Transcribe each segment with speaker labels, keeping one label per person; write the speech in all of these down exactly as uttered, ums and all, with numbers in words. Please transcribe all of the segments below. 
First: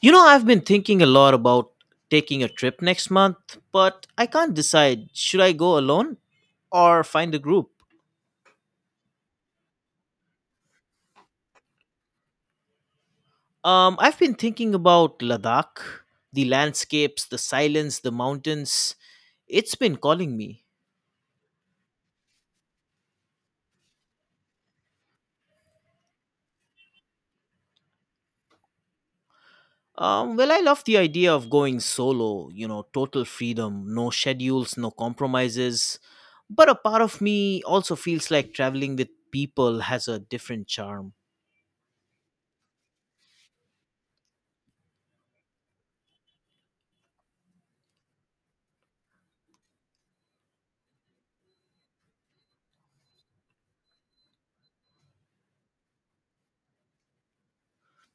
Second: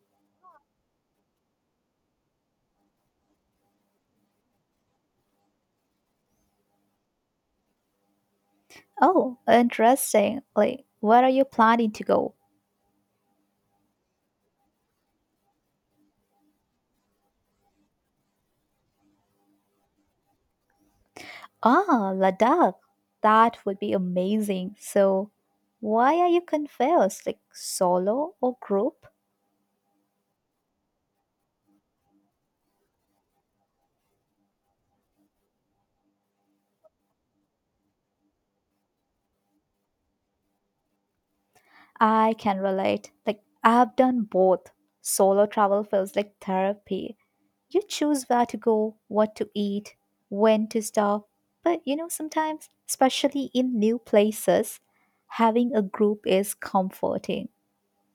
Speaker 1: You know, I've been thinking a lot about taking a trip next month, but I can't decide, should I go alone or find a group?
Speaker 2: Oh, interesting. Like, where are you planning to go?
Speaker 1: Um, I've been thinking about Ladakh, the landscapes, the silence, the mountains. It's been calling me.
Speaker 2: Ah, Ladakh. That would be amazing. So, why are you confused? Like, solo or group?
Speaker 1: Um, well, I love the idea of going solo, you know, total freedom, no schedules, no compromises. But a part of me also feels like traveling with people has a different charm.
Speaker 2: I can relate. Like, I've done both. Solo travel feels like therapy. You choose where to go, what to eat, when to stop. But, you know, sometimes, especially in new places, having a group is comforting.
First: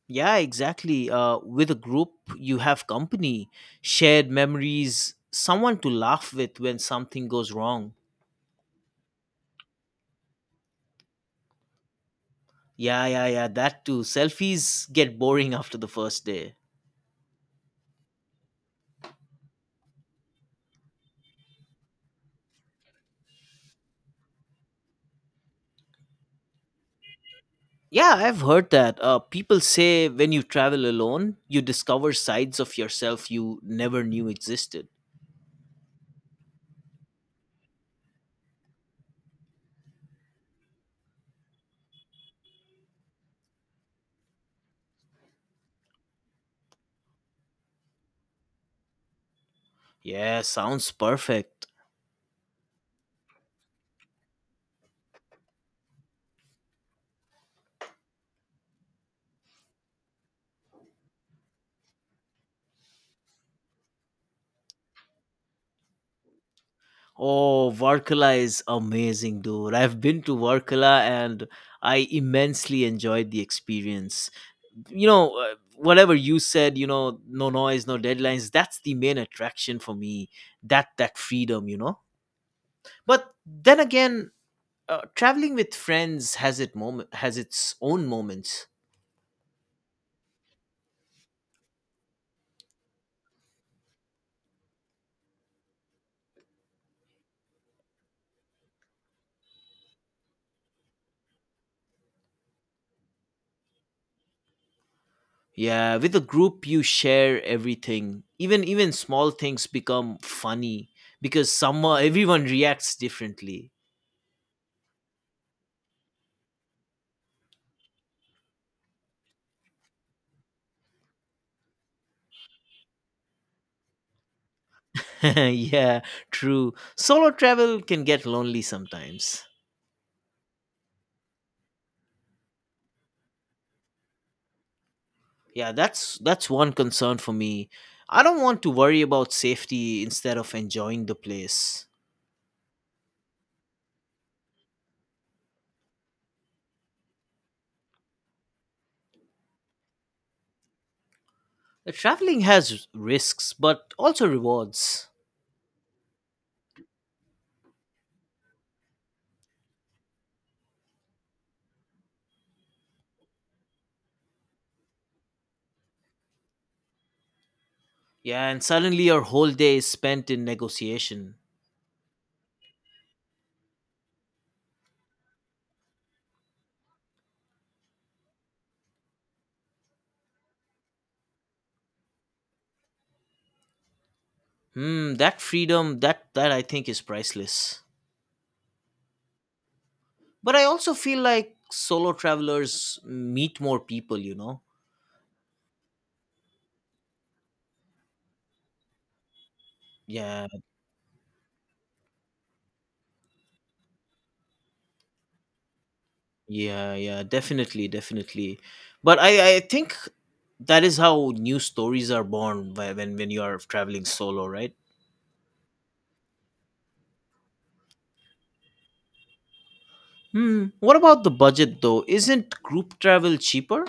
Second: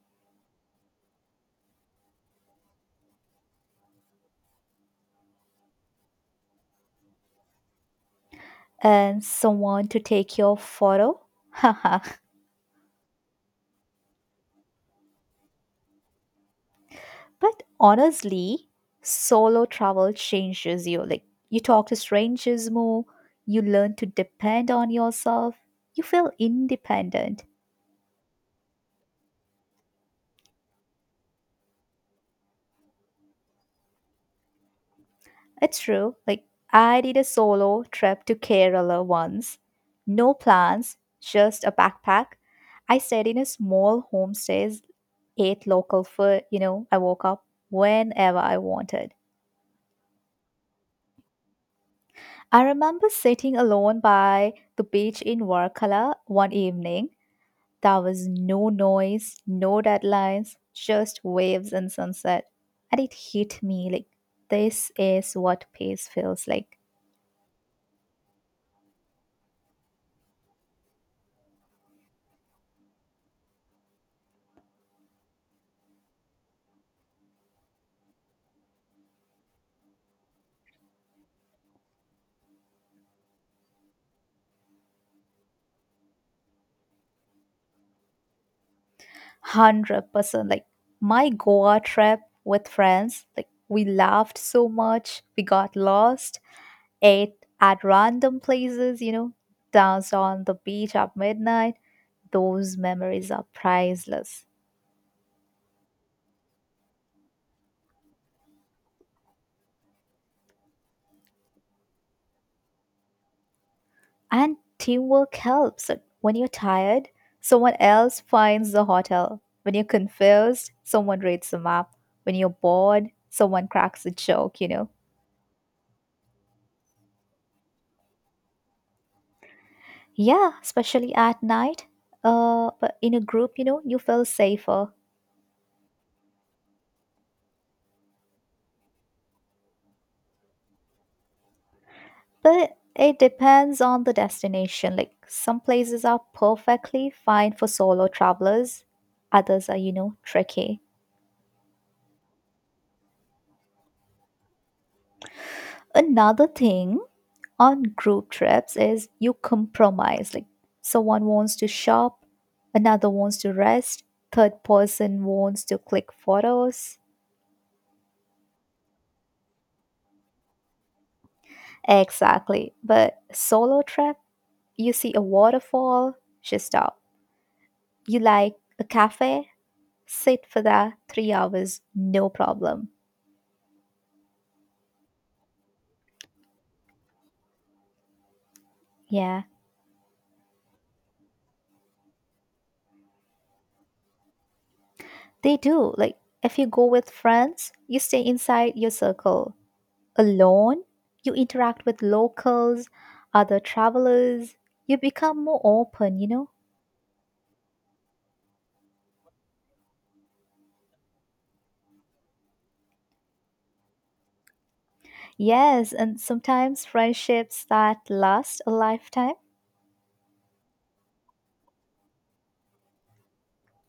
Speaker 1: Yeah, exactly. Uh, with a group, you have company, shared memories, someone to laugh with when something goes wrong.
Speaker 2: And someone to take your photo.
Speaker 1: Yeah, yeah, yeah, that too. Selfies get boring after the first day.
Speaker 2: But honestly, solo travel changes you. Like you talk to strangers more, you learn to depend on yourself, you feel independent.
Speaker 1: Yeah, I've heard that. Uh, people say when you travel alone, you discover sides of yourself you never knew existed.
Speaker 2: It's true. Like I did a solo trip to Kerala once. No plans, just a backpack. I stayed in a small homestay, ate local food, you know, I woke up whenever I wanted.
Speaker 1: Yeah, sounds perfect.
Speaker 2: I remember sitting alone by the beach in Varkala one evening. There was no noise, no deadlines, just waves and sunset. And it hit me like this is what peace feels like.
Speaker 1: Oh, Varkala is amazing, dude. I've been to Varkala and I immensely enjoyed the experience. You know uh, whatever you said, you know no noise, no deadlines, that's the main attraction for me. That that freedom you know But then again, uh, traveling with friends has it moment has its own moments.
Speaker 2: one hundred percent like my Goa trip with friends, like we laughed so much, we got lost, ate at random places, you know, danced on the beach at midnight. Those memories are priceless.
Speaker 1: Yeah, with a group, you share everything. Even even small things become funny because some everyone reacts differently.
Speaker 2: And teamwork helps. When you're tired, someone else finds the hotel. When you're confused, someone reads the map. When you're bored, someone cracks a joke, you know.
Speaker 1: Yeah, true, solo travel can get lonely sometimes.
Speaker 2: Yeah, especially at night. Uh, but in a group, you know, you feel safer.
Speaker 1: Yeah, that's that's one concern for me. I don't want to worry about safety instead of enjoying the place.
Speaker 2: But it depends on the destination. Like some places are perfectly fine for solo travelers, others are, you know, tricky.
Speaker 1: Uh, Traveling has risks, but also rewards.
Speaker 2: Another thing on group trips is you compromise. Like someone wants to shop, another wants to rest, third person wants to click photos.
Speaker 1: Yeah, and suddenly your whole day is spent in negotiation.
Speaker 2: Exactly. But solo trip, you see a waterfall, just stop. You like a cafe, sit for that three hours, no problem.
Speaker 1: Hmm, that freedom, that that I think is priceless.
Speaker 2: Yeah,
Speaker 1: But I also feel like solo travelers meet more people, you know.
Speaker 2: they do. Like if you go with friends, you stay inside your circle.
Speaker 1: Yeah,
Speaker 2: Alone, you interact with locals, other travelers, you become more open, you know?
Speaker 1: Yeah, yeah, definitely, definitely. But I, I think that is how new stories are born wh- when when you are traveling solo, right?
Speaker 2: Yes, and sometimes friendships that last a lifetime.
Speaker 1: Hmm. What about the budget though? Isn't group travel cheaper?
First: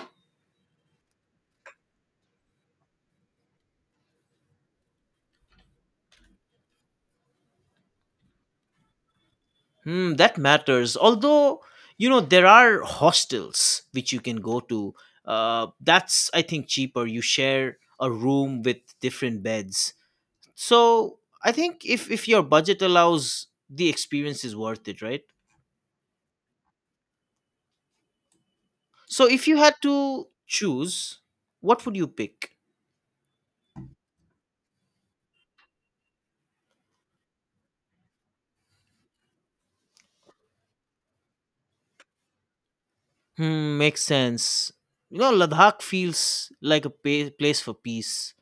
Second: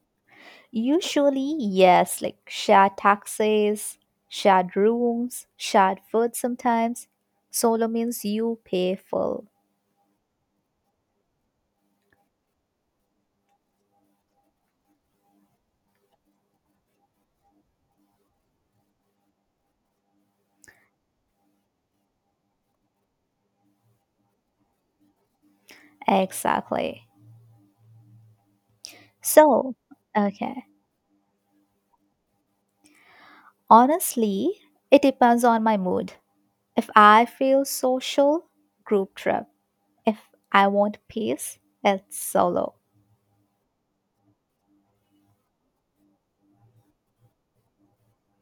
Speaker 2: Usually, yes, like shared taxis, shared rooms, shared food sometimes. Solo means you pay full.
Speaker 1: Hmm, that matters. Although, you know, there are hostels which you can go to. Uh, that's I think cheaper. You share a room with different beds. So I think if if your budget allows, the experience is worth it, right?
Speaker 2: Exactly.
Speaker 1: So if you had
Speaker 2: So,
Speaker 1: to
Speaker 2: okay.
Speaker 1: choose, what would you pick?
Speaker 2: Honestly, it depends on my mood. If I feel social, group trip. If I want peace, it's solo.
Speaker 1: Hmm, makes sense. You know, Ladakh feels like a pa- place for peace.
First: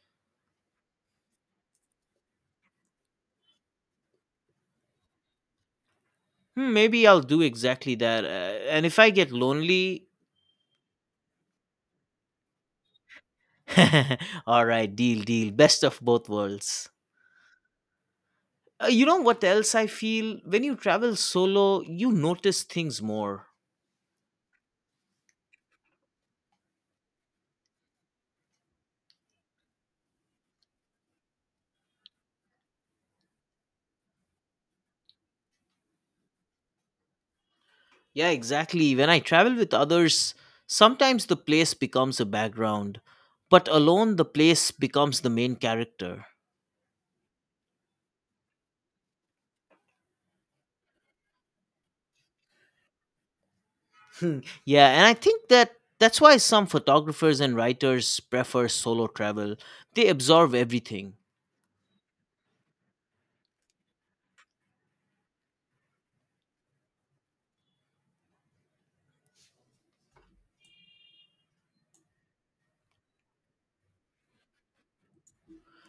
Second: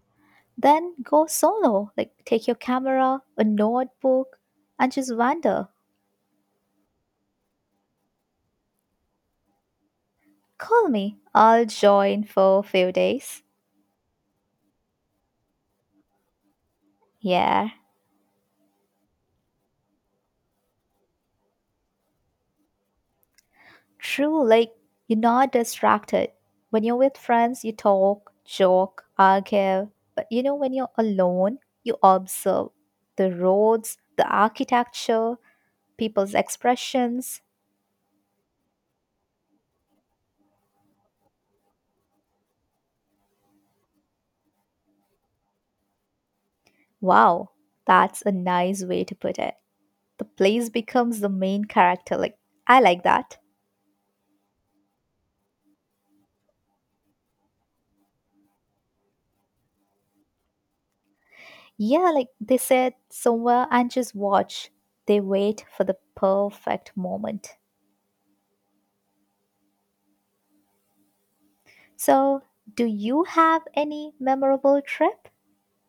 Speaker 2: Then go solo. Like take your camera, a notebook, and just wander.
Speaker 1: Hmm, maybe I'll do exactly that. Uh, and if I get lonely,
Speaker 2: Call me. I'll join for a few days.
Speaker 1: all right, deal, deal. Best of both worlds.
Speaker 2: Yeah,
Speaker 1: Uh, you know what else I feel? When you travel solo, you notice things more.
Speaker 2: true. Like you're not distracted. When you're with friends, you talk, joke, argue. But you know, when you're alone, you observe the roads, the architecture, people's expressions.
Speaker 1: Yeah, exactly. When I travel with others, sometimes the place becomes a background, but alone, the place becomes the main character.
Speaker 2: Wow, that's a nice way to put it. The place becomes the main character. Like, I like that.
Speaker 1: Yeah, and I think that that's why some photographers and writers prefer solo travel. They absorb everything.
Speaker 2: Yeah, like they sit somewhere and just watch. They wait for the perfect moment. So, do you have any memorable trip?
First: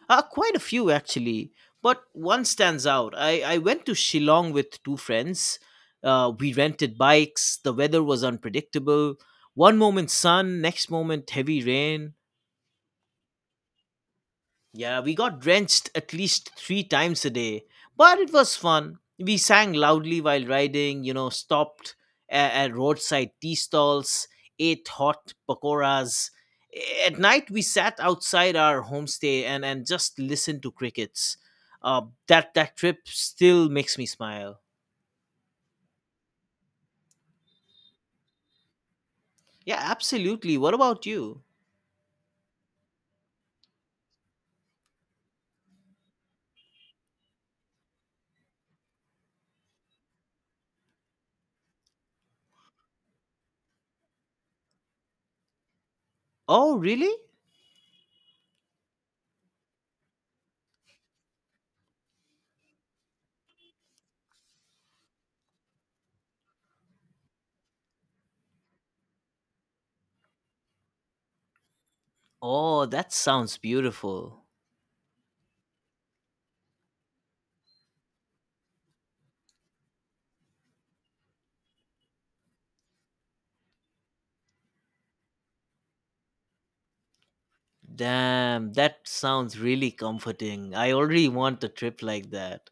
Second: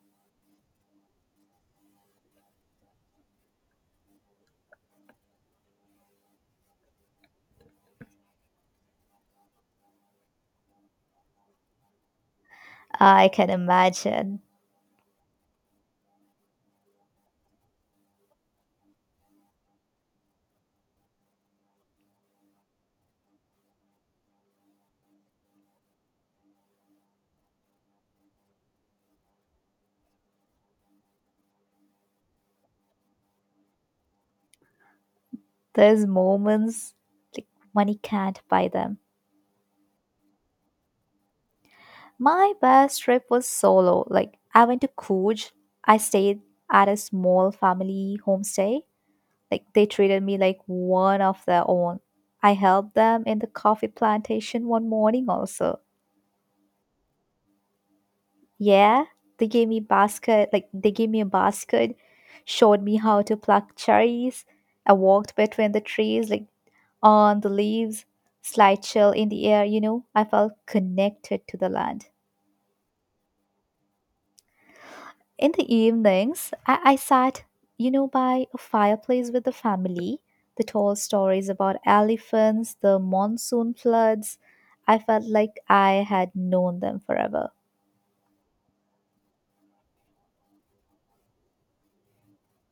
Speaker 1: Uh, quite a few, actually. But one stands out. I, I went to Shillong with two friends. Uh, we rented bikes. The weather was unpredictable. One moment sun, next moment heavy rain.
Speaker 2: I can imagine.
Speaker 1: Yeah, we got drenched at least three times a day, but it was fun. We sang loudly while riding, you know, stopped at, at roadside tea stalls, ate hot pakoras. At night, we sat outside our homestay and, and just listened to crickets. Uh, that, that trip still makes me smile.
Speaker 2: There's moments like money can't buy them.
Speaker 1: Yeah, absolutely. What about you?
Speaker 2: My best trip was solo. Like, I went to Coorg. I stayed at a small family homestay. Like they treated me like one of their own. I helped them in the coffee plantation one morning also.
Speaker 1: Oh, really?
Speaker 2: Yeah, they gave me basket, like they gave me a basket, showed me how to pluck cherries. I walked between the trees, like on the leaves, slight chill in the air, you know. I felt connected to the land.
Speaker 1: Oh, that sounds beautiful.
Speaker 2: In the evenings, I, I sat, you know, by a fireplace with the family. The tall stories about elephants, the monsoon floods. I felt like I had known them forever.
Speaker 1: Damn, that sounds really comforting. I already want a trip like that.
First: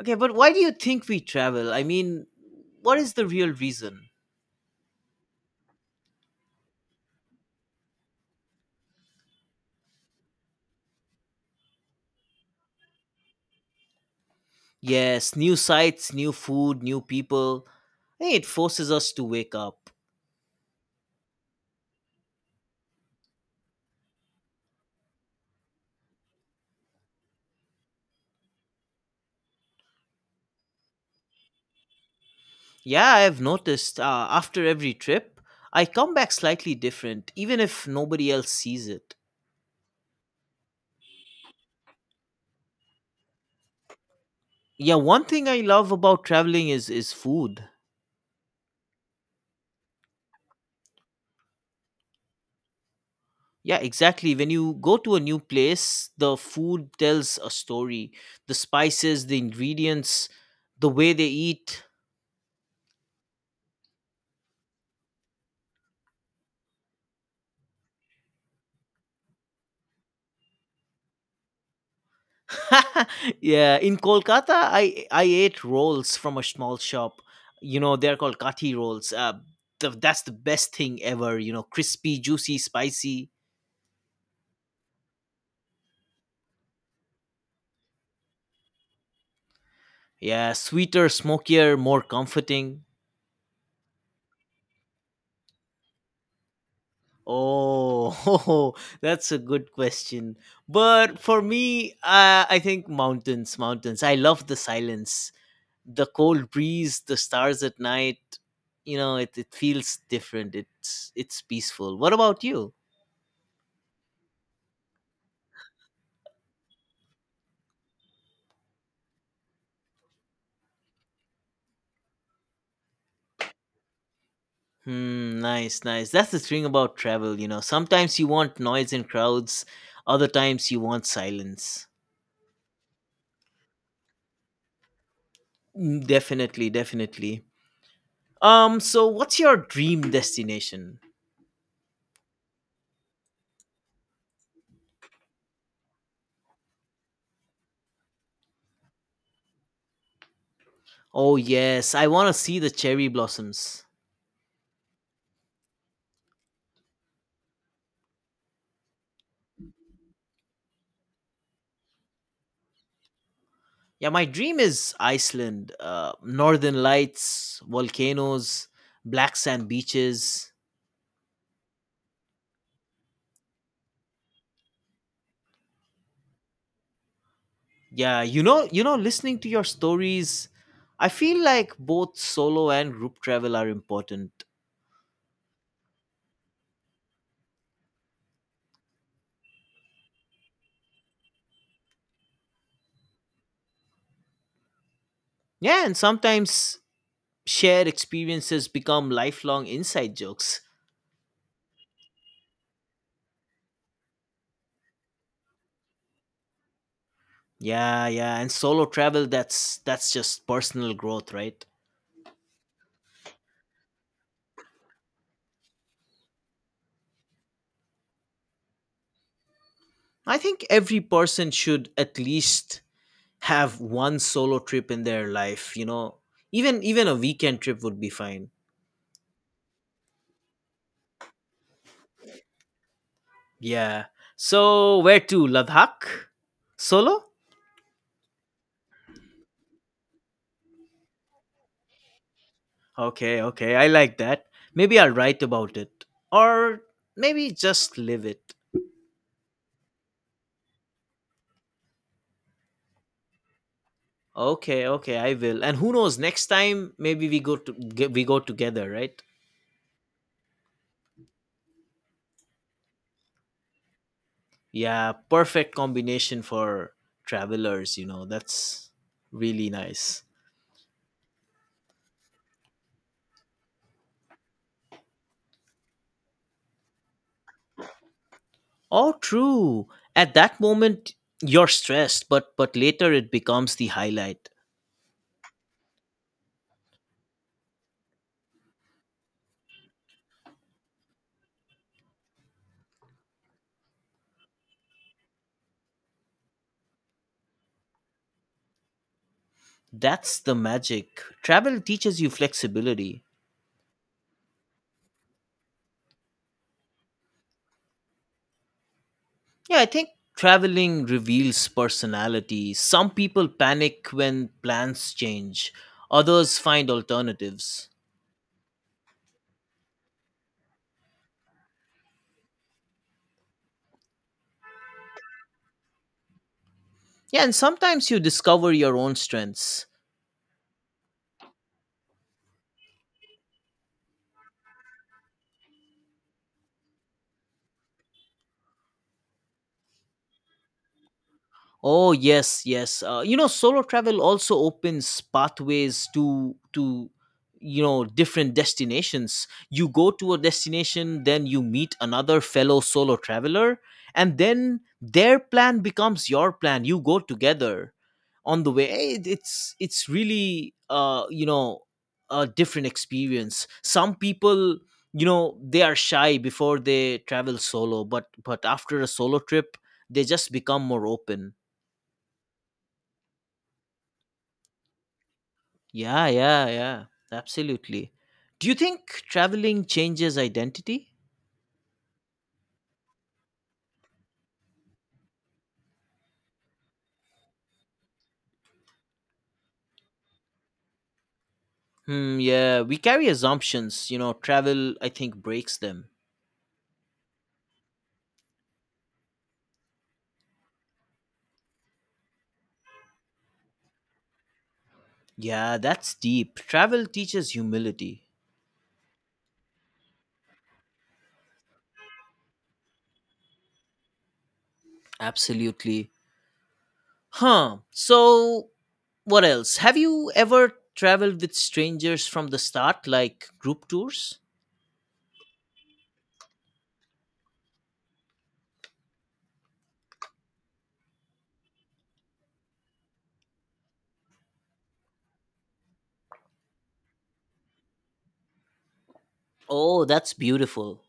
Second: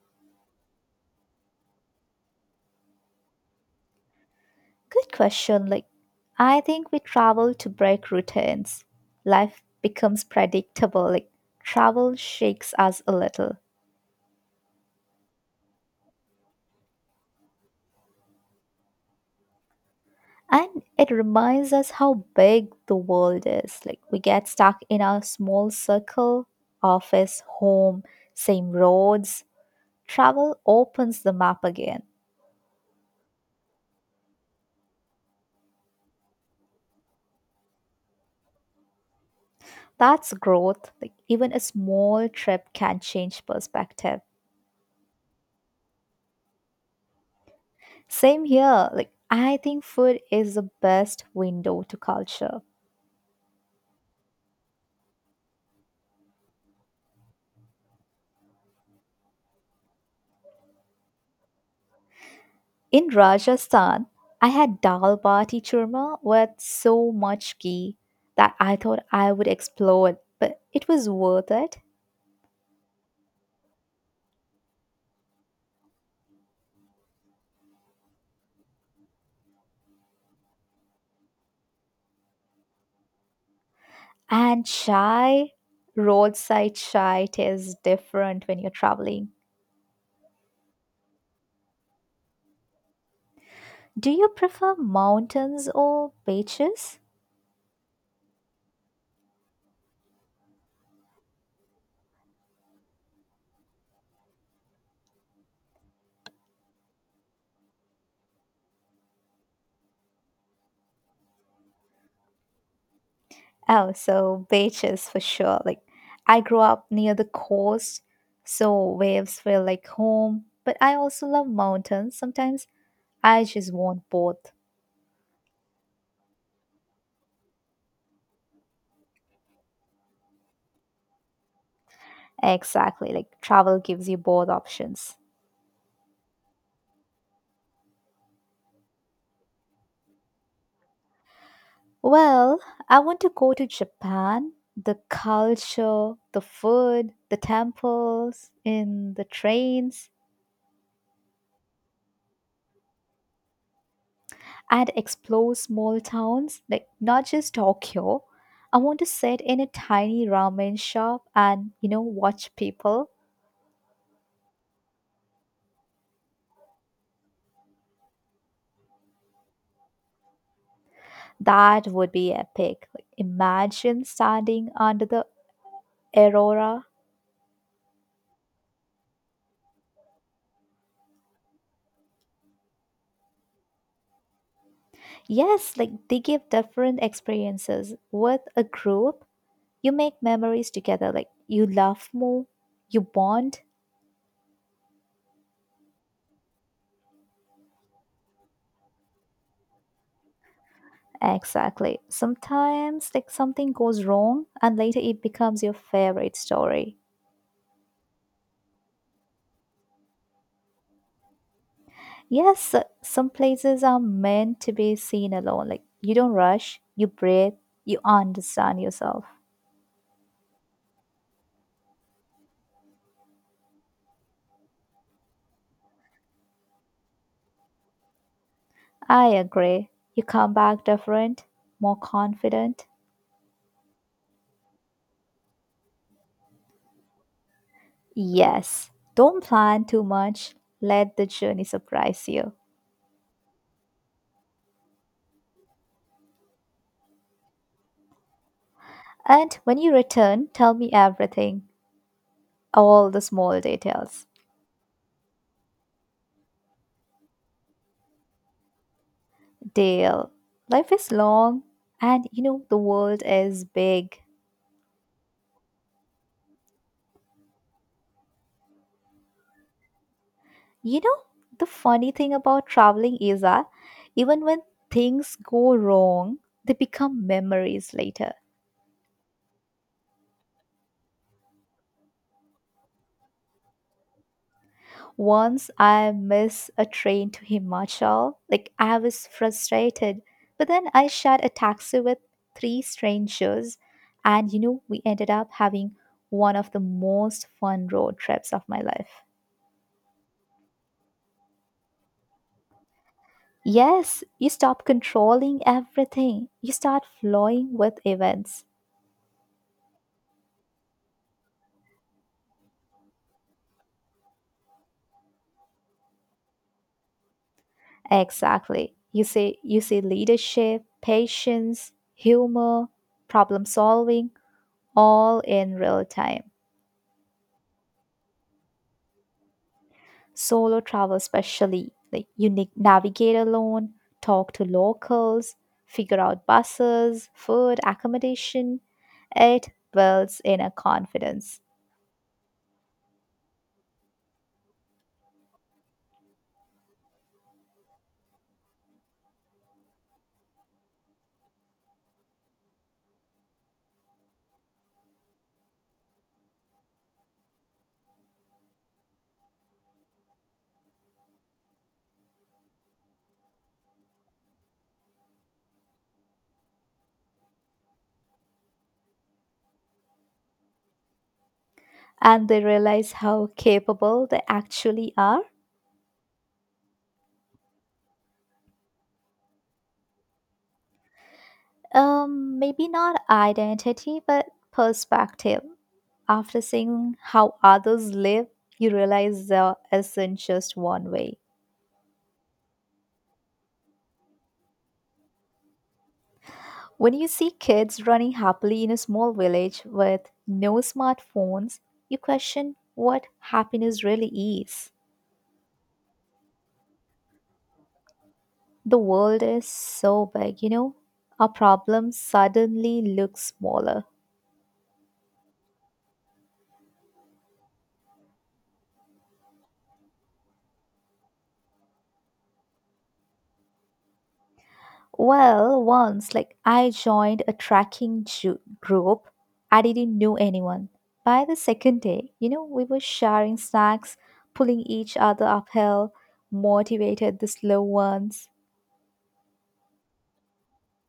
Speaker 1: Okay, but why do you think we travel? I mean, what is the real reason?
Speaker 2: Good question. Like, I think we travel to break routines. Life becomes predictable. Like, travel shakes us a little.
Speaker 1: Yes, new sights, new food, new people. Hey, it forces us to wake up.
Speaker 2: And it reminds us how big the world is. Like, we get stuck in our small circle. Office, home, same roads. Travel opens the map again.
Speaker 1: Yeah, I have noticed, uh, after every trip, I come back slightly different, even if nobody else sees it.
Speaker 2: That's growth. Like, even a small trip can change perspective.
Speaker 1: Yeah, one thing I love about traveling is is food.
Speaker 2: Same here. Like, I think food is the best window to culture.
Speaker 1: Yeah, exactly. When you go to a new place, the food tells a story. The spices, the ingredients, the way they eat.
Speaker 2: In Rajasthan, I had dal bati churma with so much ghee that I thought I would explode, but it was worth it.
Speaker 1: Yeah, in Kolkata, I I ate rolls from a small shop. You know, they're called kati rolls. Uh, the, that's the best thing ever. You know, crispy, juicy, spicy.
Speaker 2: And chai, roadside chai tastes different when you're traveling.
Speaker 1: Yeah, sweeter, smokier, more comforting.
Speaker 2: Do you prefer mountains or beaches?
Speaker 1: Oh, that's a good question. But for me, uh, I think mountains, mountains. I love the silence, the cold breeze, the stars at night. You know, it, it feels different. It's it's peaceful. What about you?
Speaker 2: Oh, so beaches for sure. Like I grew up near the coast, so waves feel like home, but I also love mountains. Sometimes I just want both.
Speaker 1: Hmm, nice, nice. That's the thing about travel, you know. Sometimes you want noise and crowds, other times you want silence.
Speaker 2: Exactly, like travel gives you both options.
Speaker 1: Mm, definitely, definitely. Um, so what's your dream destination?
Speaker 2: Well, I want to go to Japan. The culture, the food, the temples, in the trains,
Speaker 1: Oh yes, I want to see the cherry blossoms.
Speaker 2: and explore small towns, like not just Tokyo. I want to sit in a tiny ramen shop and, you know, watch people.
Speaker 1: Yeah, my dream is Iceland, uh, northern lights, volcanoes, black sand beaches.
Speaker 2: That would be epic. Like, imagine standing under the aurora.
Speaker 1: Yeah, you know, you know, listening to your stories, I feel like both solo and group travel are important.
Speaker 2: Yes, like they give different experiences with a group. You make memories together, like you laugh more, you bond.
Speaker 1: Yeah, and sometimes shared experiences become lifelong inside jokes.
Speaker 2: Exactly. Sometimes, like something goes wrong, and later it becomes your favorite story.
Speaker 1: Yeah, yeah, and solo travel, that's that's just personal growth, right?
Speaker 2: Yes, some places are meant to be seen alone. Like you don't rush, you breathe, you understand yourself.
Speaker 1: I think every person should at least have one solo trip in their life you know even even a weekend trip would be fine.
Speaker 2: I agree. You come back different, more confident.
Speaker 1: Yeah, so where to? Ladakh solo?
Speaker 2: Yes, don't plan too much. Let the journey surprise you.
Speaker 1: Okay, okay, I like that. Maybe I'll write about it, or maybe just live it.
Speaker 2: And when you return, tell me everything. All the small details.
Speaker 1: Okay, okay, I will. And who knows, next time maybe we go to get, we go together, right?
Speaker 2: Dale, life is long, and you know the world is big.
Speaker 1: Yeah, perfect combination for travelers, you know that's really nice.
Speaker 2: You know, the funny thing about traveling is that even when things go wrong, they become memories later.
Speaker 1: Oh, true. At that moment, you're stressed, but but later it becomes the highlight.
Speaker 2: Once I missed a train to Himachal, like I was frustrated, but then I shared a taxi with three strangers, and you know, we ended up having one of the most fun road trips of my life.
Speaker 1: That's the magic. Travel teaches you flexibility.
Speaker 2: Yes, you stop controlling everything. You start flowing with events.
Speaker 1: Yeah, I think traveling reveals personality. Some people panic when plans change. Others find alternatives.
Speaker 2: Exactly. You see you see leadership, patience, humor, problem solving all in real time.
Speaker 1: Yeah, and sometimes you discover your own strengths.
Speaker 2: Solo travel especially, like you ni- navigate alone, talk to locals, figure out buses, food, accommodation. It builds inner confidence,
Speaker 1: Oh yes, yes. Uh, you know, solo travel also opens pathways to to you know different destinations. You go to a destination, then you meet another fellow solo traveler, and then their plan becomes your plan. You go together on the way. Eh, it- It's it's really uh you know a different experience. Some people you know they are shy before they travel solo, but but after a solo trip, they just become more open.
Speaker 2: and they realize how capable they actually are.
Speaker 1: Yeah, yeah, yeah. Absolutely. Do you think traveling changes identity?
Speaker 2: Um, maybe not identity, but perspective. After seeing how others live, you realize there isn't just one way.
Speaker 1: Hmm, yeah, we carry assumptions, you know, travel I think breaks them.
Speaker 2: When you see kids running happily in a small village with no smartphones, you question what happiness really is.
Speaker 1: Yeah, that's deep. Travel teaches humility.
Speaker 2: The world is so big, you know, our problem suddenly looks smaller.
Speaker 1: Absolutely. Huh. So what else? Have you ever traveled with strangers from the start, like group tours?
Speaker 2: Well, once, like, I joined a tracking ju- group. I didn't know anyone. By the second day, you know, we were sharing snacks, pulling each other uphill, motivated the slow ones.
Speaker 1: Oh, that's beautiful.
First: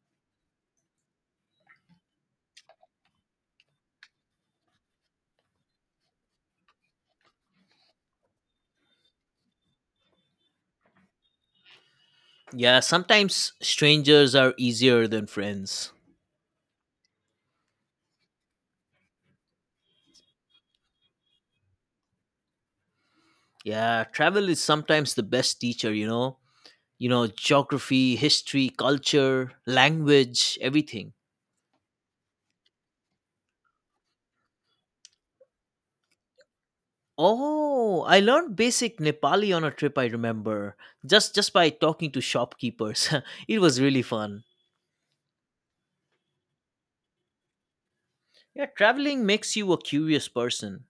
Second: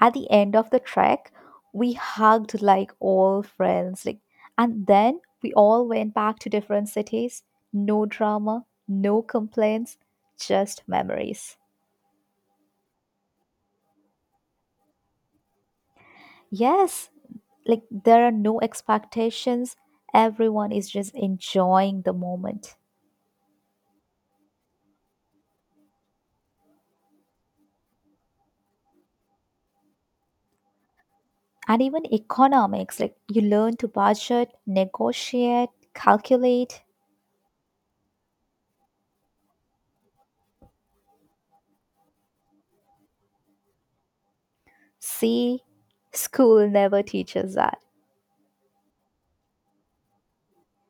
Speaker 2: At the end of the trek, we hugged like all friends. Like, and then we all went back to different cities. No drama, no complaints, just memories.
Speaker 1: Yeah, sometimes strangers are easier than friends.
Speaker 2: Yes, like there are no expectations. Everyone is just enjoying the moment.
Speaker 1: Yeah, travel is sometimes the best teacher, you know. You know, geography, history, culture, language, everything.
Speaker 2: And even economics. Like, you learn to budget, negotiate, calculate.
Speaker 1: Oh, I learned basic Nepali on a trip I remember, just just by talking to shopkeepers. It was really fun.
Speaker 2: See, school never teaches that.
Speaker 1: Yeah, traveling makes you a curious person.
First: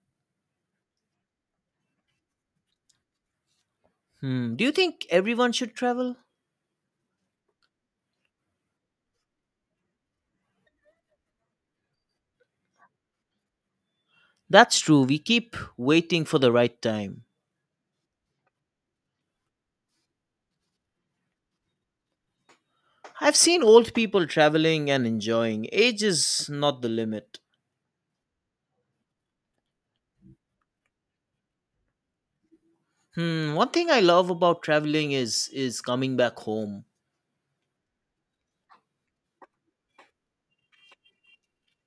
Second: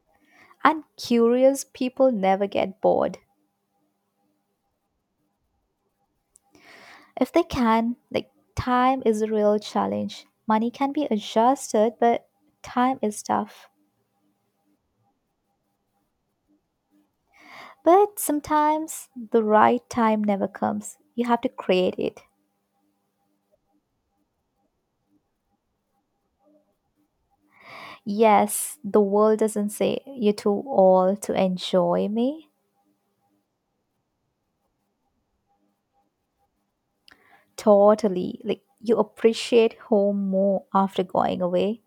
Speaker 2: And curious people never get bored.
Speaker 1: Hmm, do you think everyone should travel?
Speaker 2: If they can. Like, time is a real challenge. Money can be adjusted, but time is tough.
Speaker 1: That's true. We keep waiting for the right time.
Speaker 2: But sometimes the right time never comes. You have to create it.
Speaker 1: I've seen old people traveling and enjoying. Age is not the limit.
Speaker 2: Yes, the world doesn't say you're too old to enjoy me.
Speaker 1: Hmm, one thing I love about traveling is is coming back home.
Speaker 2: Totally. Like you appreciate home more after going away.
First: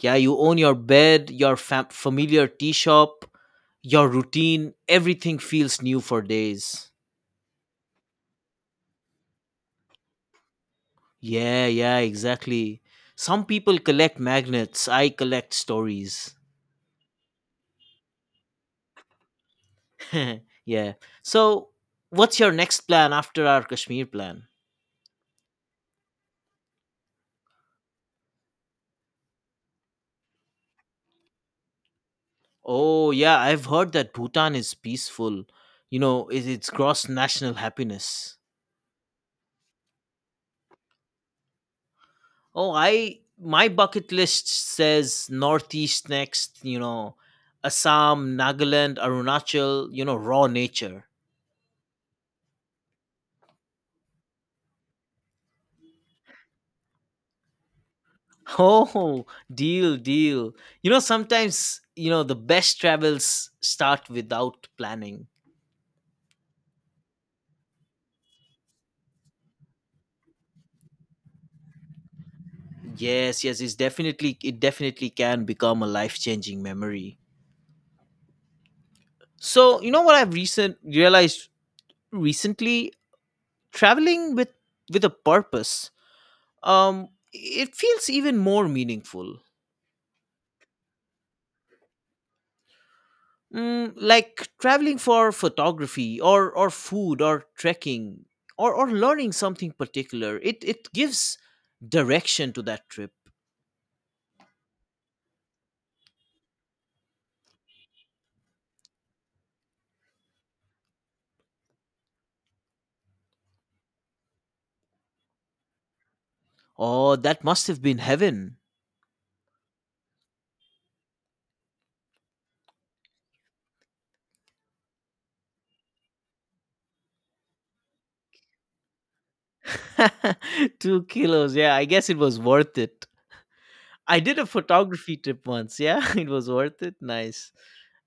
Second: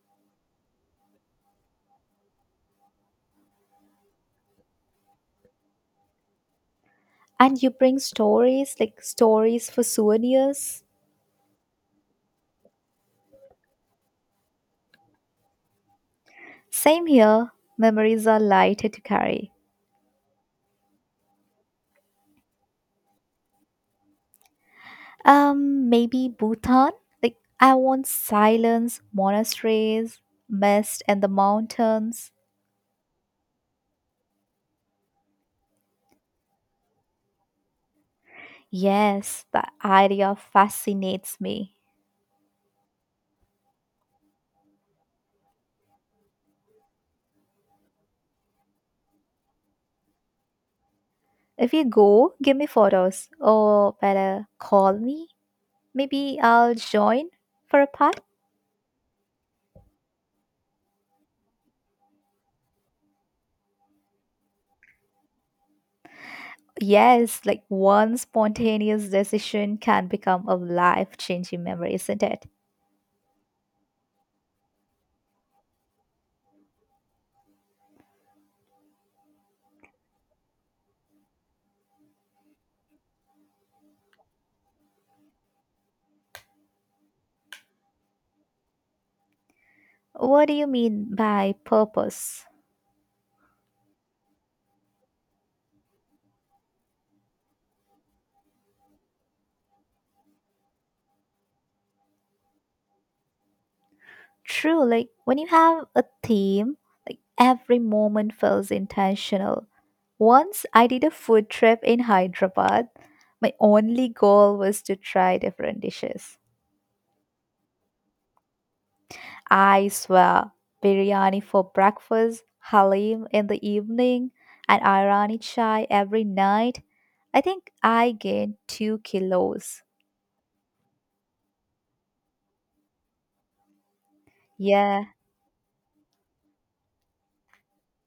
Speaker 1: Yeah, you own your bed, your fam- familiar tea shop, your routine, everything feels new for days.
Speaker 2: And you bring stories, like stories for souvenirs.
Speaker 1: Yeah, yeah, exactly. Some people collect magnets, I collect stories.
Speaker 2: Same here. Memories are lighter to carry.
Speaker 1: Yeah. So, what's your next plan after our Kashmir plan?
Speaker 2: Um, maybe Bhutan? Like I want silence, monasteries, mist and the mountains.
Speaker 1: Oh, yeah, I've heard that Bhutan is peaceful. You know, it, it's gross national happiness.
Speaker 2: Yes, the idea fascinates me.
Speaker 1: Oh, I my bucket list says Northeast next, you know, Assam, Nagaland, Arunachal, you know, raw nature.
Speaker 2: If you go, give me photos or better call me. Maybe I'll join for a part.
Speaker 1: Oh, deal, deal. You know, sometimes, you know, the best travels start without planning.
Speaker 2: Yes, like one spontaneous decision can become a life changing memory, isn't it?
Speaker 1: Yes, yes, it's definitely it definitely can become a life-changing memory. So, you know what I've recent realized recently? Traveling with with a purpose. Um it feels even more meaningful.
Speaker 2: What do you mean by purpose?
Speaker 1: Mm, like traveling for photography or or food or trekking or or learning something particular. It it gives direction to that trip.
Speaker 2: True, like when you have a theme, like every moment feels intentional. Once I did a food trip in Hyderabad, my only goal was to try different dishes.
Speaker 1: Oh, that must have been heaven.
Speaker 2: I swear, biryani for breakfast, halim in the evening, and Irani chai every night. I think I gained two kilos.
Speaker 1: Two kilos. Yeah, I guess it was worth it. I did a
Speaker 2: Yeah,
Speaker 1: photography trip once. Yeah, it was worth it. Nice.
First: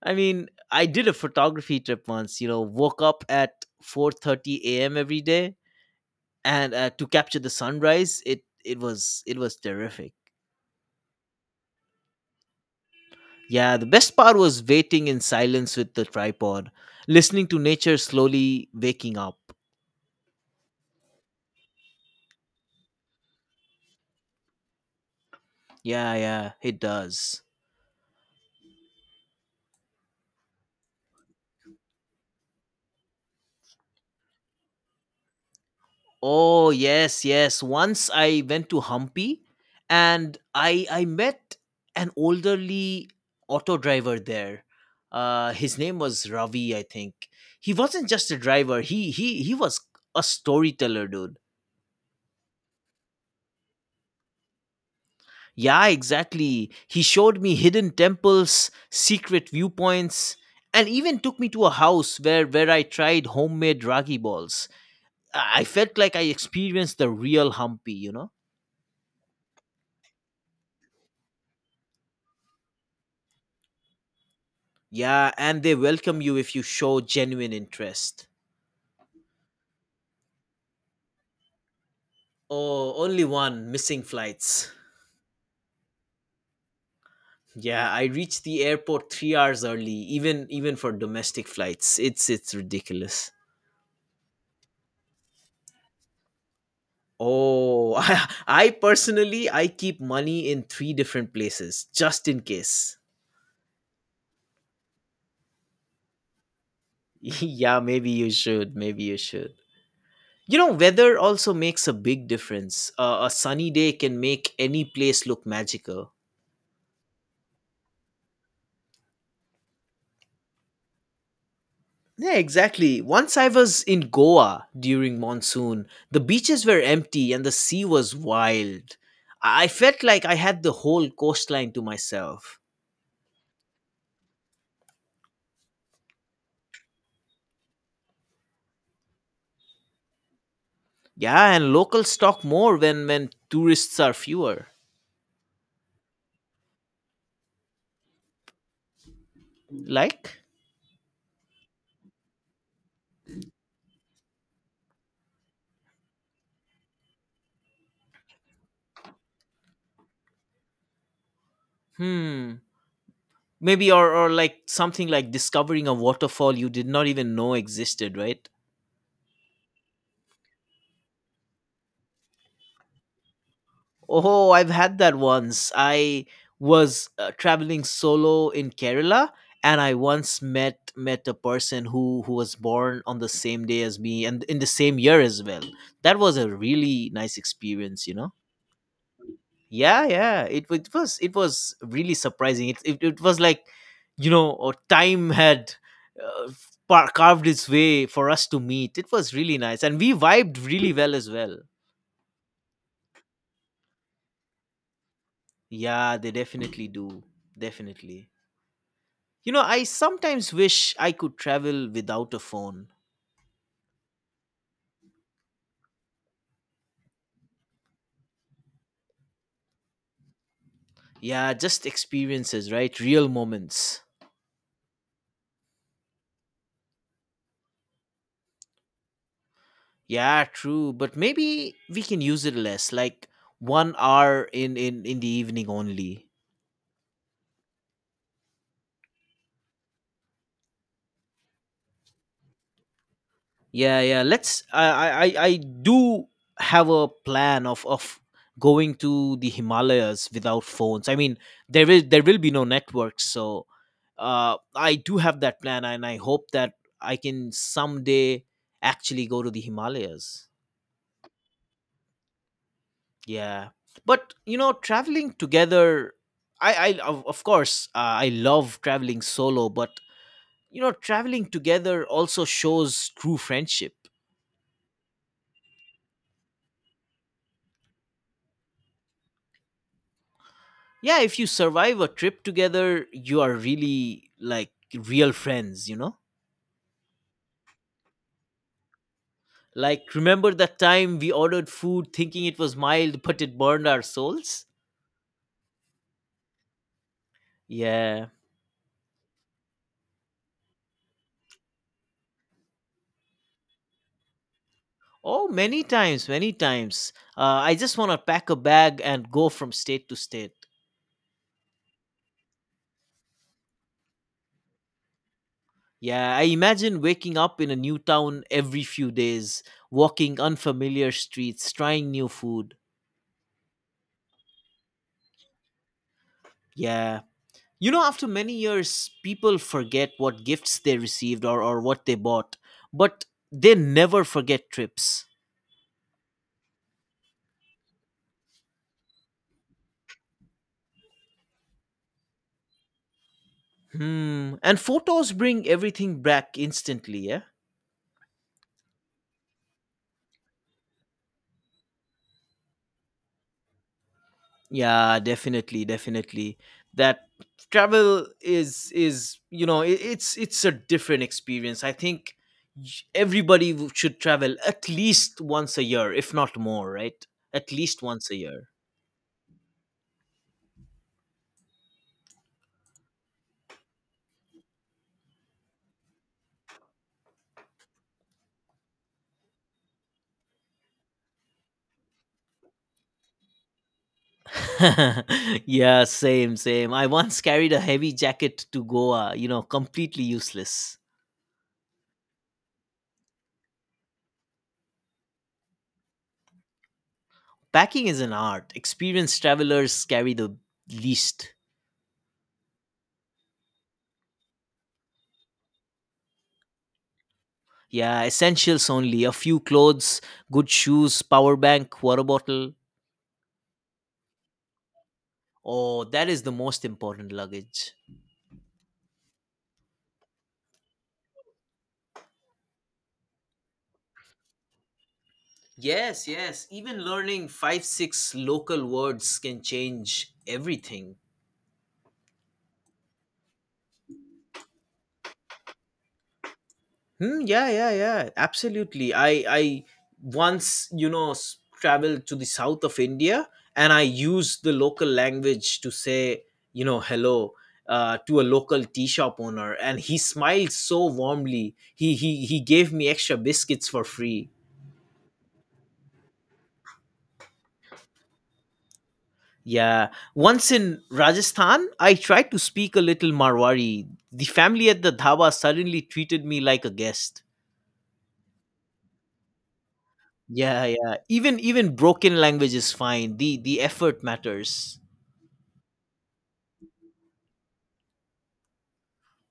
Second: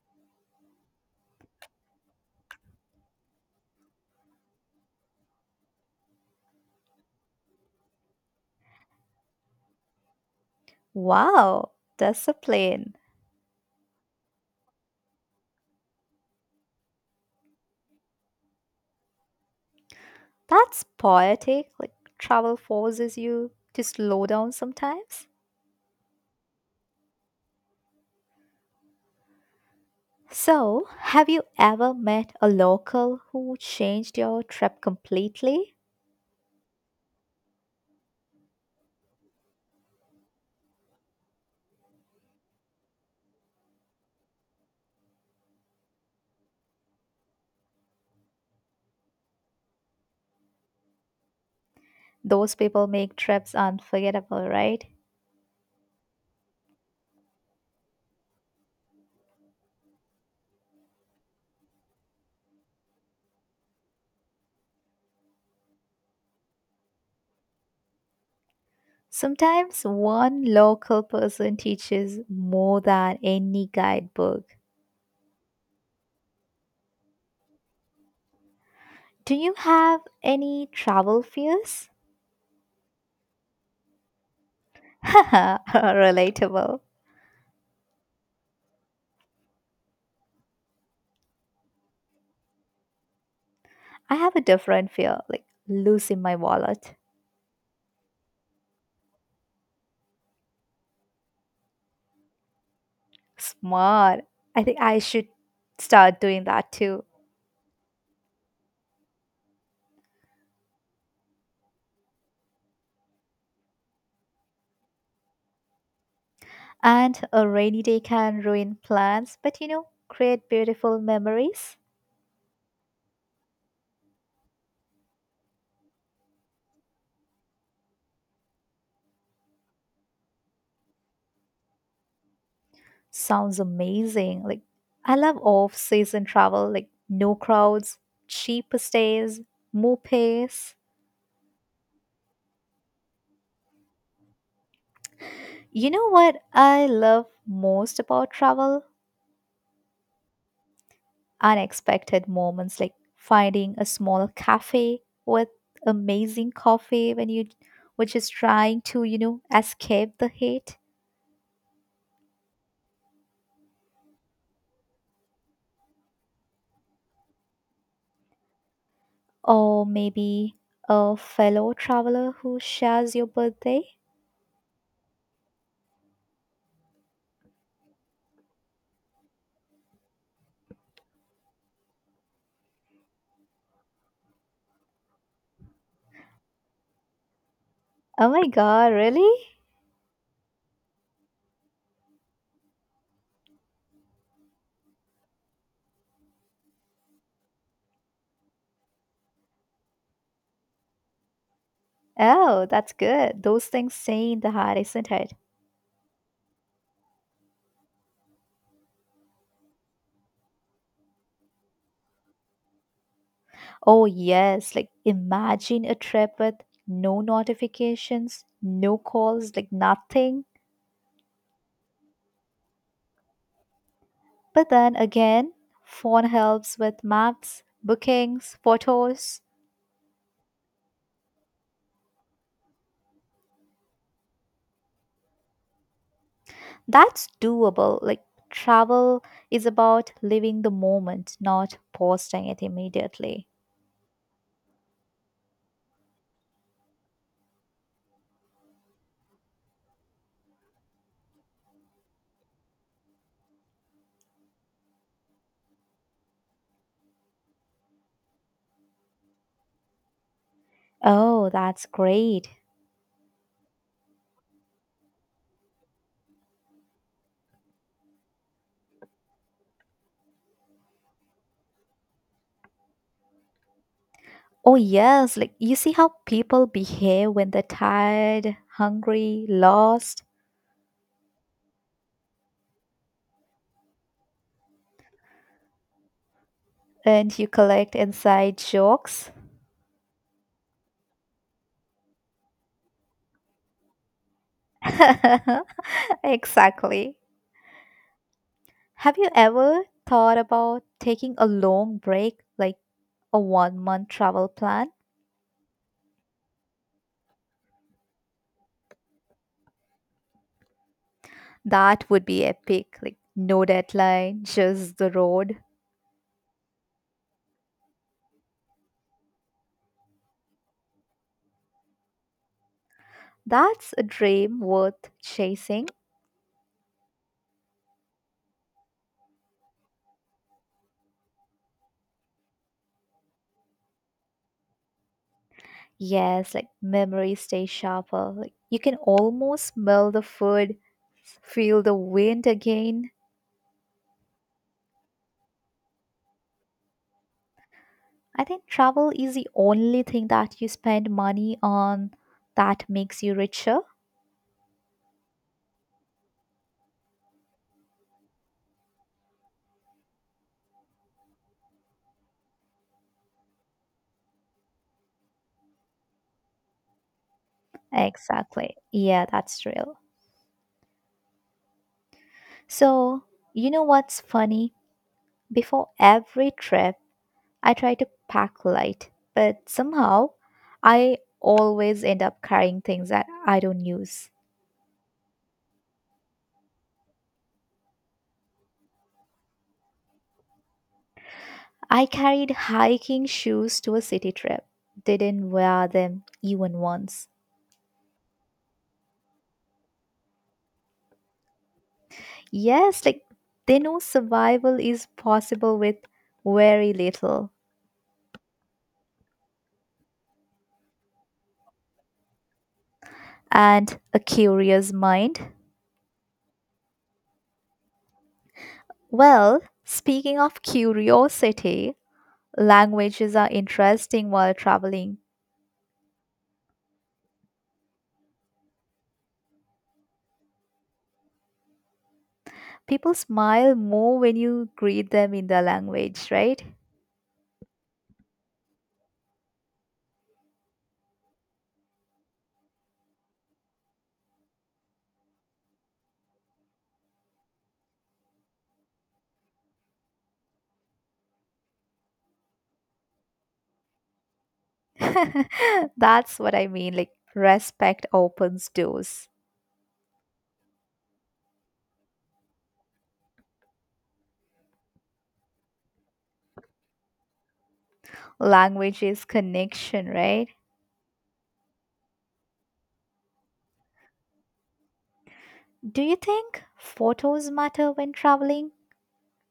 Speaker 1: I mean, I did a photography trip once. You know, woke up at four thirty a m every day and uh, to capture the sunrise. It it was it was terrific.
Speaker 2: wow, discipline.
Speaker 1: Yeah, the best part was waiting in silence with the tripod, listening to nature slowly waking up.
Speaker 2: That's poetic. Like, travel forces you to slow down sometimes.
Speaker 1: Yeah, yeah, it does.
Speaker 2: So, have you ever met a local who changed your trip completely?
Speaker 1: Oh yes, yes, once I went to Humpy, and i i met an elderly auto driver there. Uh his name was Ravi, I think. He wasn't just a driver, he he he was a storyteller, dude.
Speaker 2: Those people make trips unforgettable, right?
Speaker 1: Yeah, exactly. He showed me hidden temples, secret viewpoints, and even took me to a house where where I tried homemade ragi balls. I I felt like I experienced the real Hampi, you know?
Speaker 2: Sometimes one local person teaches more than any guidebook.
Speaker 1: Yeah, and they welcome you if you show genuine interest.
Speaker 2: Do you have any travel fears?
Speaker 1: Oh, only one, missing flights.
Speaker 2: Haha, relatable.
Speaker 1: Yeah, I reached the airport three hours early, even even for domestic flights. It's it's ridiculous.
Speaker 2: I have a different fear, like losing my wallet.
Speaker 1: Oh, I, I personally I keep money in three different places, just in case.
Speaker 2: Smart. I think I should start doing that too.
Speaker 1: Yeah, maybe you should. Maybe you should. You know, weather also makes a big difference. Uh, a sunny day can make any place look magical.
Speaker 2: And a rainy day can ruin plans, but you know, create beautiful memories.
Speaker 1: Yeah, exactly. Once I was in Goa during monsoon, the beaches were empty and the sea was wild. I I felt like I had the whole coastline to myself.
Speaker 2: Sounds amazing. Like, I love off season travel, like, no crowds, cheap stays, more pace.
Speaker 1: Yeah, and locals talk more when when tourists are fewer.
Speaker 2: You know what I love most about travel?
Speaker 1: Like?
Speaker 2: Unexpected moments like finding a small cafe with amazing coffee when you were just trying to, you know, escape the heat.
Speaker 1: Hmm. Maybe or or like something like discovering a waterfall you did not even know existed, right?
Speaker 2: Or maybe a fellow traveler who shares your birthday.
Speaker 1: Oh, I've had that once. I was uh, traveling solo in Kerala, and I once met met a person who who was born on the same day as me and in the same year as well. That was a really nice experience, you
Speaker 2: Oh
Speaker 1: know.
Speaker 2: my god, really?
Speaker 1: Yeah, yeah, it, wa- it was it was really surprising. It, it, it was like, you know or time had uh, par- carved its way for us to meet. It was really nice, and we vibed really well as well.
Speaker 2: Oh, that's good. Those things stay in the heart, isn't it?
Speaker 1: Yeah, they definitely do. Definitely. you know I sometimes wish I could travel without a phone.
Speaker 2: Oh, yes. Like, imagine a trip with no notifications, no calls, like nothing.
Speaker 1: Yeah, just experiences, right? Real moments.
Speaker 2: But then again, phone helps with maps, bookings, photos.
Speaker 1: Yeah, true, but maybe we can use it less, like one hour in in in the evening only.
Speaker 2: That's doable. Like, travel is about living the moment, not posting it immediately.
Speaker 1: Yeah, yeah. Let's. I, I, I I do have a plan of of going to the Himalayas without phones. I mean, there is there will be no networks, so uh, I do have that plan, and I hope that I can someday actually go to the Himalayas.
Speaker 2: Oh, that's great.
Speaker 1: Yeah, but you know, traveling together, I, I of, of course uh, I love traveling solo, but you know, traveling together also shows true friendship.
Speaker 2: Oh, yes. Like, you see how people behave when they're tired, hungry, lost?
Speaker 1: Yeah, if you survive a trip together, you are really like real friends you know
Speaker 2: And you collect inside jokes.
Speaker 1: Like, remember that time we ordered food thinking it was mild, but it burned our souls.
Speaker 2: Exactly.
Speaker 1: Yeah.
Speaker 2: Have you ever thought about taking a long break, like a one month travel plan?
Speaker 1: Oh, many times, many times. uh, I just want to pack a bag and go from state to state.
Speaker 2: That would be epic. Like, no deadline, just the road.
Speaker 1: Yeah, I imagine waking up in a new town every few days, walking unfamiliar streets, trying new food.
Speaker 2: That's a dream worth chasing.
Speaker 1: Yeah. You know, after many years, people forget what gifts they received, or, or what they bought, but they never forget trips.
Speaker 2: Yes, like memories stay sharper. Like, you can almost smell the food, feel the wind again.
Speaker 1: Hmm. And photos bring everything back instantly, yeah?
Speaker 2: I think travel is the only thing that you spend money on that makes you richer.
Speaker 1: Yeah, definitely, definitely. That travel is is you know it, it's it's a different experience. I think j- everybody w- should travel at least once a year, if not more, right? At least once a year.
Speaker 2: Exactly. Yeah, that's real. So, you know what's funny? Before every trip, I try to pack light, but somehow I always end up carrying things that I don't use.
Speaker 1: Yeah, same, same. I once carried a heavy jacket to Goa, you know, completely useless.
Speaker 2: I carried hiking shoes to a city trip, didn't wear them even once.
Speaker 1: Packing is an art. Experienced travelers carry the least.
Speaker 2: Yes, like they know survival is possible with very little.
Speaker 1: Yeah, essentials only. A few clothes, good shoes, power bank, water bottle.
Speaker 2: And a curious mind.
Speaker 1: Oh, that is the most important luggage.
Speaker 2: Well, speaking of curiosity, languages are interesting while traveling.
Speaker 1: Yes, yes. Even learning five, six local words can change everything.
Speaker 2: People smile more when you greet them in their language, right?
Speaker 1: Hmm, yeah, yeah, yeah. Absolutely. I I once you know s- traveled to the south of India, and I used the local language to say you know hello uh, to a local tea shop owner, and he smiled so warmly. He he he gave me extra biscuits for free.
Speaker 2: That's what I mean. Like, respect opens doors.
Speaker 1: Yeah. Once in Rajasthan, I tried to speak a little Marwari. The family at the dhaba suddenly treated me like a guest.
Speaker 2: Language is connection, right?
Speaker 1: Yeah, yeah. Even even broken language is fine. The the effort matters.
Speaker 2: Do you think photos matter when traveling?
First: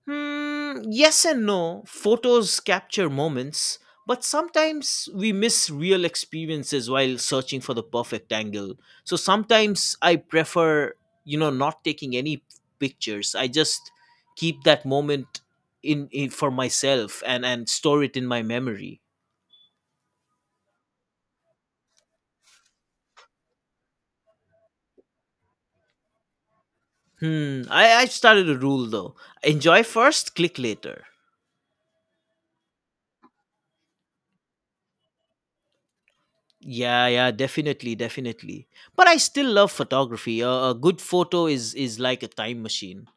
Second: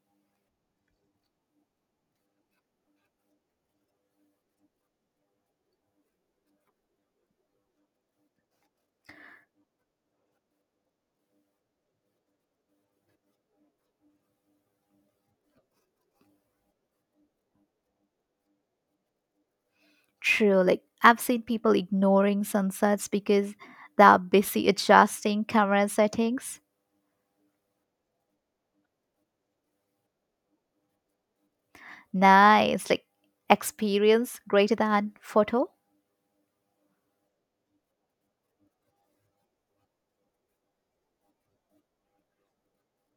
Speaker 1: Hmm, yes and no. Photos capture moments, but sometimes we miss real experiences while searching for the perfect angle. So sometimes I prefer, you know, not taking any pictures. I just keep that moment in, in for myself and and store it in my memory.
Speaker 2: True. Like I've seen people ignoring sunsets because they're busy adjusting camera settings.
Speaker 1: Hmm. I I've started a rule though. Enjoy first, click later.
Speaker 2: Nice. Like experience greater than photo.
Speaker 1: Yeah, yeah, definitely, definitely. But I still love photography. A, a good photo is is like a time machine.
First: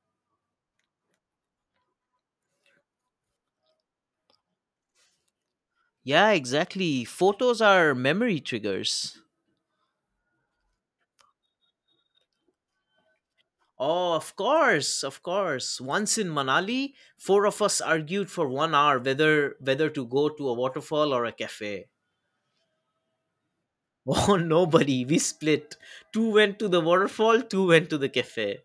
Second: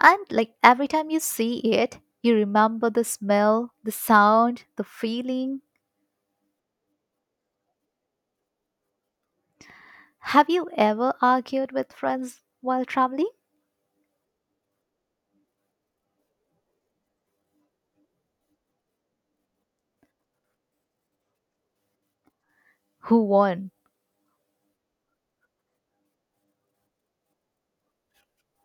Speaker 2: And like every time you see it, you remember the smell, the sound, the feeling.
Speaker 1: Yeah, exactly. Photos are memory triggers.
Speaker 2: Have you ever argued with friends while traveling?
Speaker 1: Oh, of course, of course. Once in Manali, four of us argued for one hour whether whether to go to a waterfall or a cafe.
Speaker 2: Who won?
Speaker 1: Oh, nobody. We split. Two went to the waterfall, two went to the cafe.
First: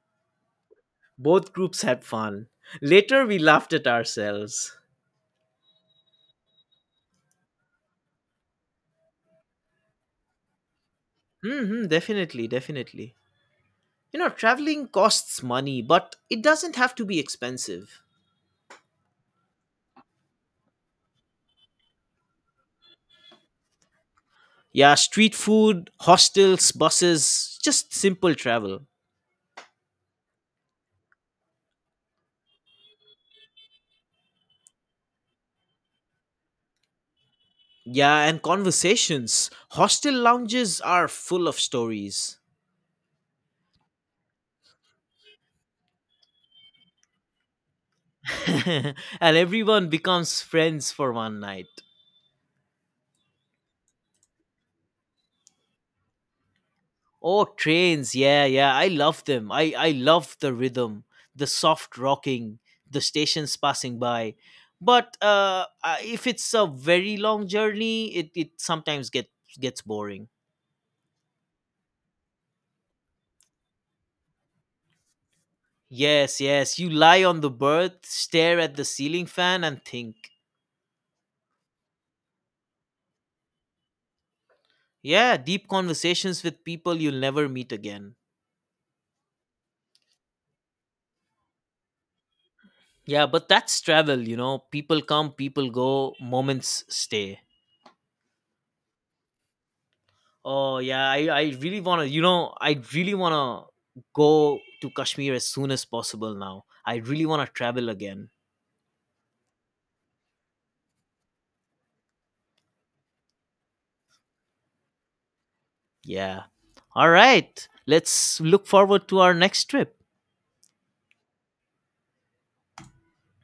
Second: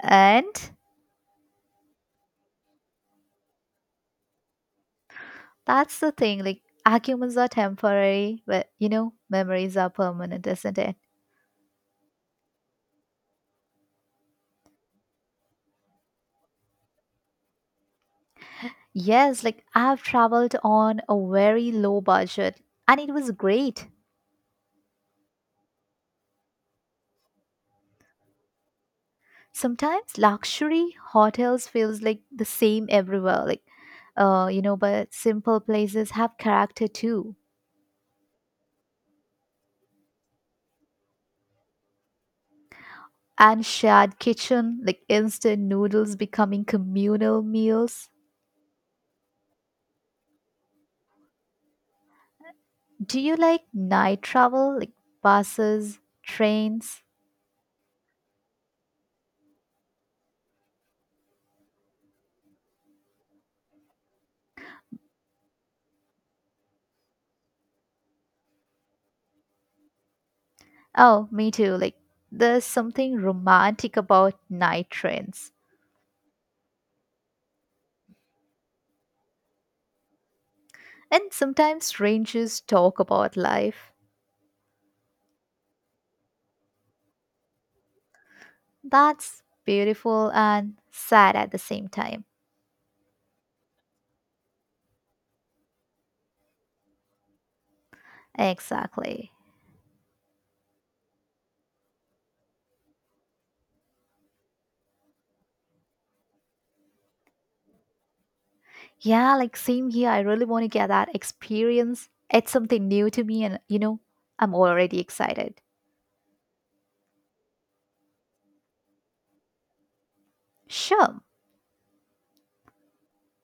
Speaker 2: And
Speaker 1: Both groups had fun. Later, we laughed at ourselves.
Speaker 2: that's the thing, like arguments are temporary, but you know, memories are permanent, isn't it?
Speaker 1: Hmm, hmm, definitely, definitely. You know, traveling costs money, but it doesn't have to be expensive.
Speaker 2: Yes, like I've traveled on a very low budget and it was great.
Speaker 1: Yeah, street food, hostels, buses, just simple travel.
Speaker 2: Sometimes luxury hotels feels like the same everywhere, like uh, you know, but simple places have character too.
Speaker 1: Yeah, and conversations. Hostel lounges are full of stories.
Speaker 2: And shared kitchen, like instant noodles becoming communal meals.
Speaker 1: And everyone becomes friends for one night.
Speaker 2: Do you like night travel, like buses, trains?
Speaker 1: Oh, trains. Yeah, yeah. I love them. I, I love the rhythm, the soft rocking, the stations passing by. But uh, uh, if it's a very long journey, it, it sometimes get, gets boring.
Speaker 2: Oh, me too. Like there's something romantic about night trains.
Speaker 1: Yes, yes. You lie on the berth, stare at the ceiling fan, and think.
Speaker 2: And sometimes strangers talk about life.
Speaker 1: Yeah, deep conversations with people you'll never meet again.
Speaker 2: That's beautiful and sad at the same time.
Speaker 1: Yeah, but that's travel, you know. People come, people go, moments stay.
Speaker 2: Exactly.
Speaker 1: Oh yeah, I, I really wanna you know, I really wanna go to Kashmir as soon as possible now. I really wanna travel again.
Speaker 2: Yeah, like same here. I really want to get that experience. It's something new to me, and you know, I'm already excited.
Speaker 1: Yeah. All right. Let's look forward to our next trip.
Speaker 2: Sure.